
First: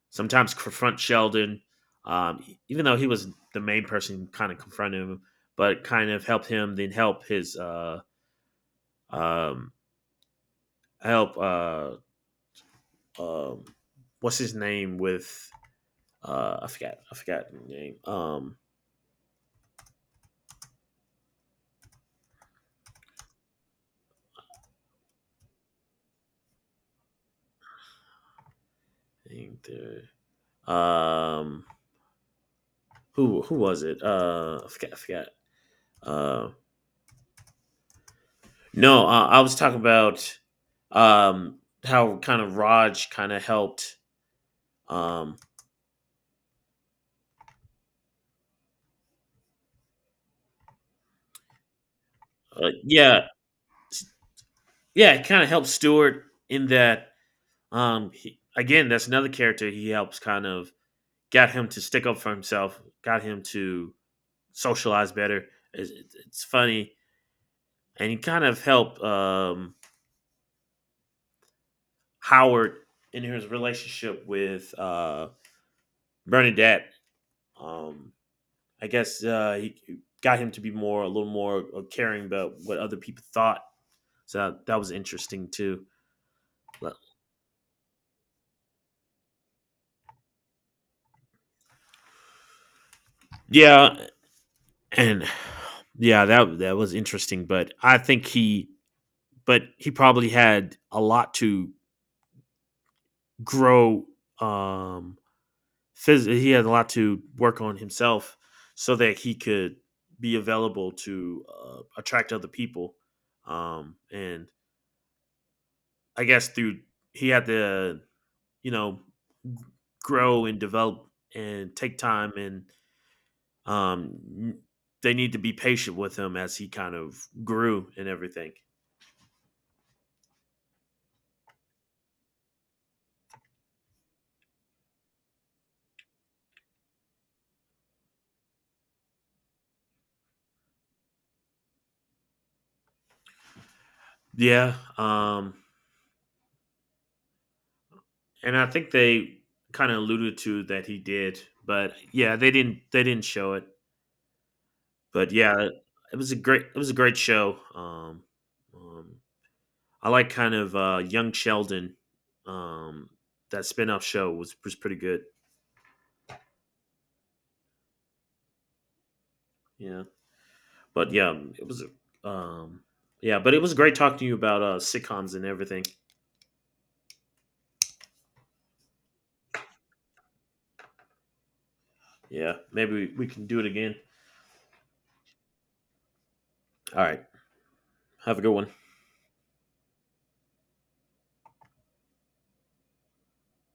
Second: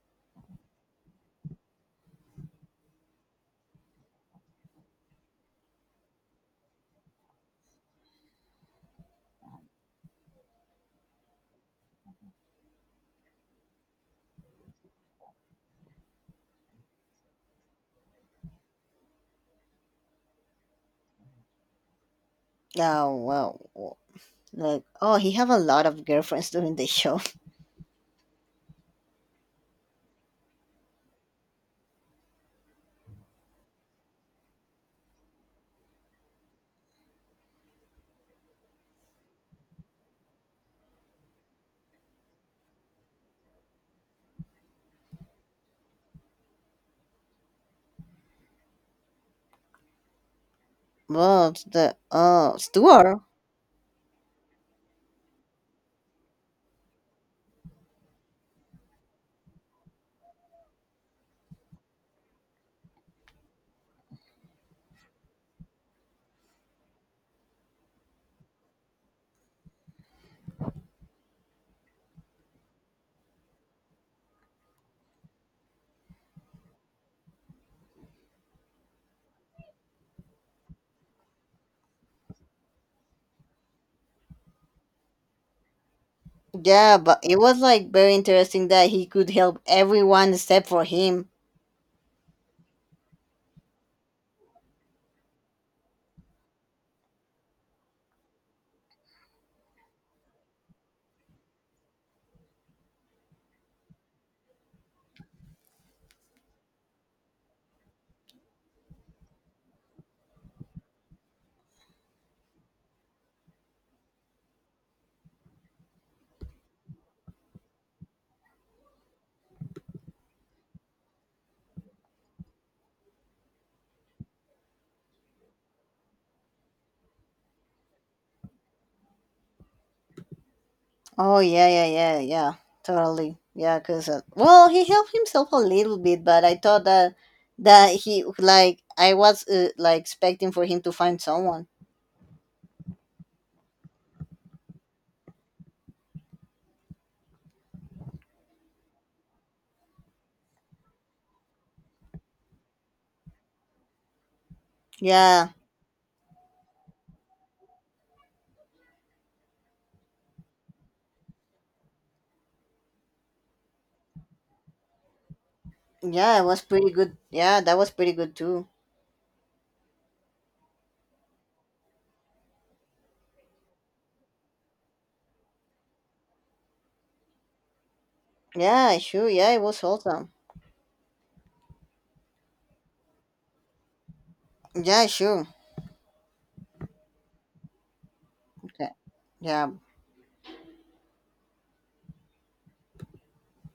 S1: sometimes confront Sheldon, um, e, even though he was the main person kind of confronting him, but kind of help him, then help his uh, um, help uh, um, what's his name, with uh I forgot, I forgot the name. Um
S2: Oh well, w- like, oh, he have a lot of girlfriends during the show.
S1: um who who was it? Uh I forgot, I forgot. Uh no, uh, I was talking about um how kind of Raj kind of helped um
S2: Well, the uh
S1: uh,
S2: Stuart.
S1: yeah, yeah, it kind of helped Stewart in that um he, again, that's another character he helps, kind of got him to stick up for himself, got him to socialize better. It's, it's funny. And he kind of helped um Howard in his relationship with uh, Bernadette. Um, I guess uh, he got him to be more, a little more caring about what other people thought. So that, that was interesting too. But-
S2: Yeah, but it was like very interesting that he could help everyone except for him.
S1: yeah, and yeah, that that was interesting. But I think he, but he probably had a lot to grow um phys- he had a lot to work on himself so that he could be available to uh, attract other people, um, and I guess through, he had to, you know, grow and develop and take time, and um, they need to be patient with him as he kind of grew and everything.
S2: Oh yeah, yeah, yeah, yeah, totally. Yeah, cause uh, well, he helped himself a little bit, but I thought that that he like I was uh, like expecting for him to find someone.
S1: Yeah, um, and I think they kind of alluded to that he did, but yeah, they didn't they didn't show it. But
S2: Yeah,
S1: yeah, it was a great it was a great show. Um, um, I like kind of uh, Young Sheldon. Um, that spin-off show was was pretty good.
S2: yeah, it was pretty good. Yeah, that was pretty good too.
S1: Yeah, but yeah, um, it was um, yeah, but it was great talking to you about uh, sitcoms and everything.
S2: Yeah, sure. Yeah, it was awesome.
S1: Yeah, maybe we, we can do it again.
S2: Yeah, sure.
S1: All right, have a good one.
S2: Okay. Yeah,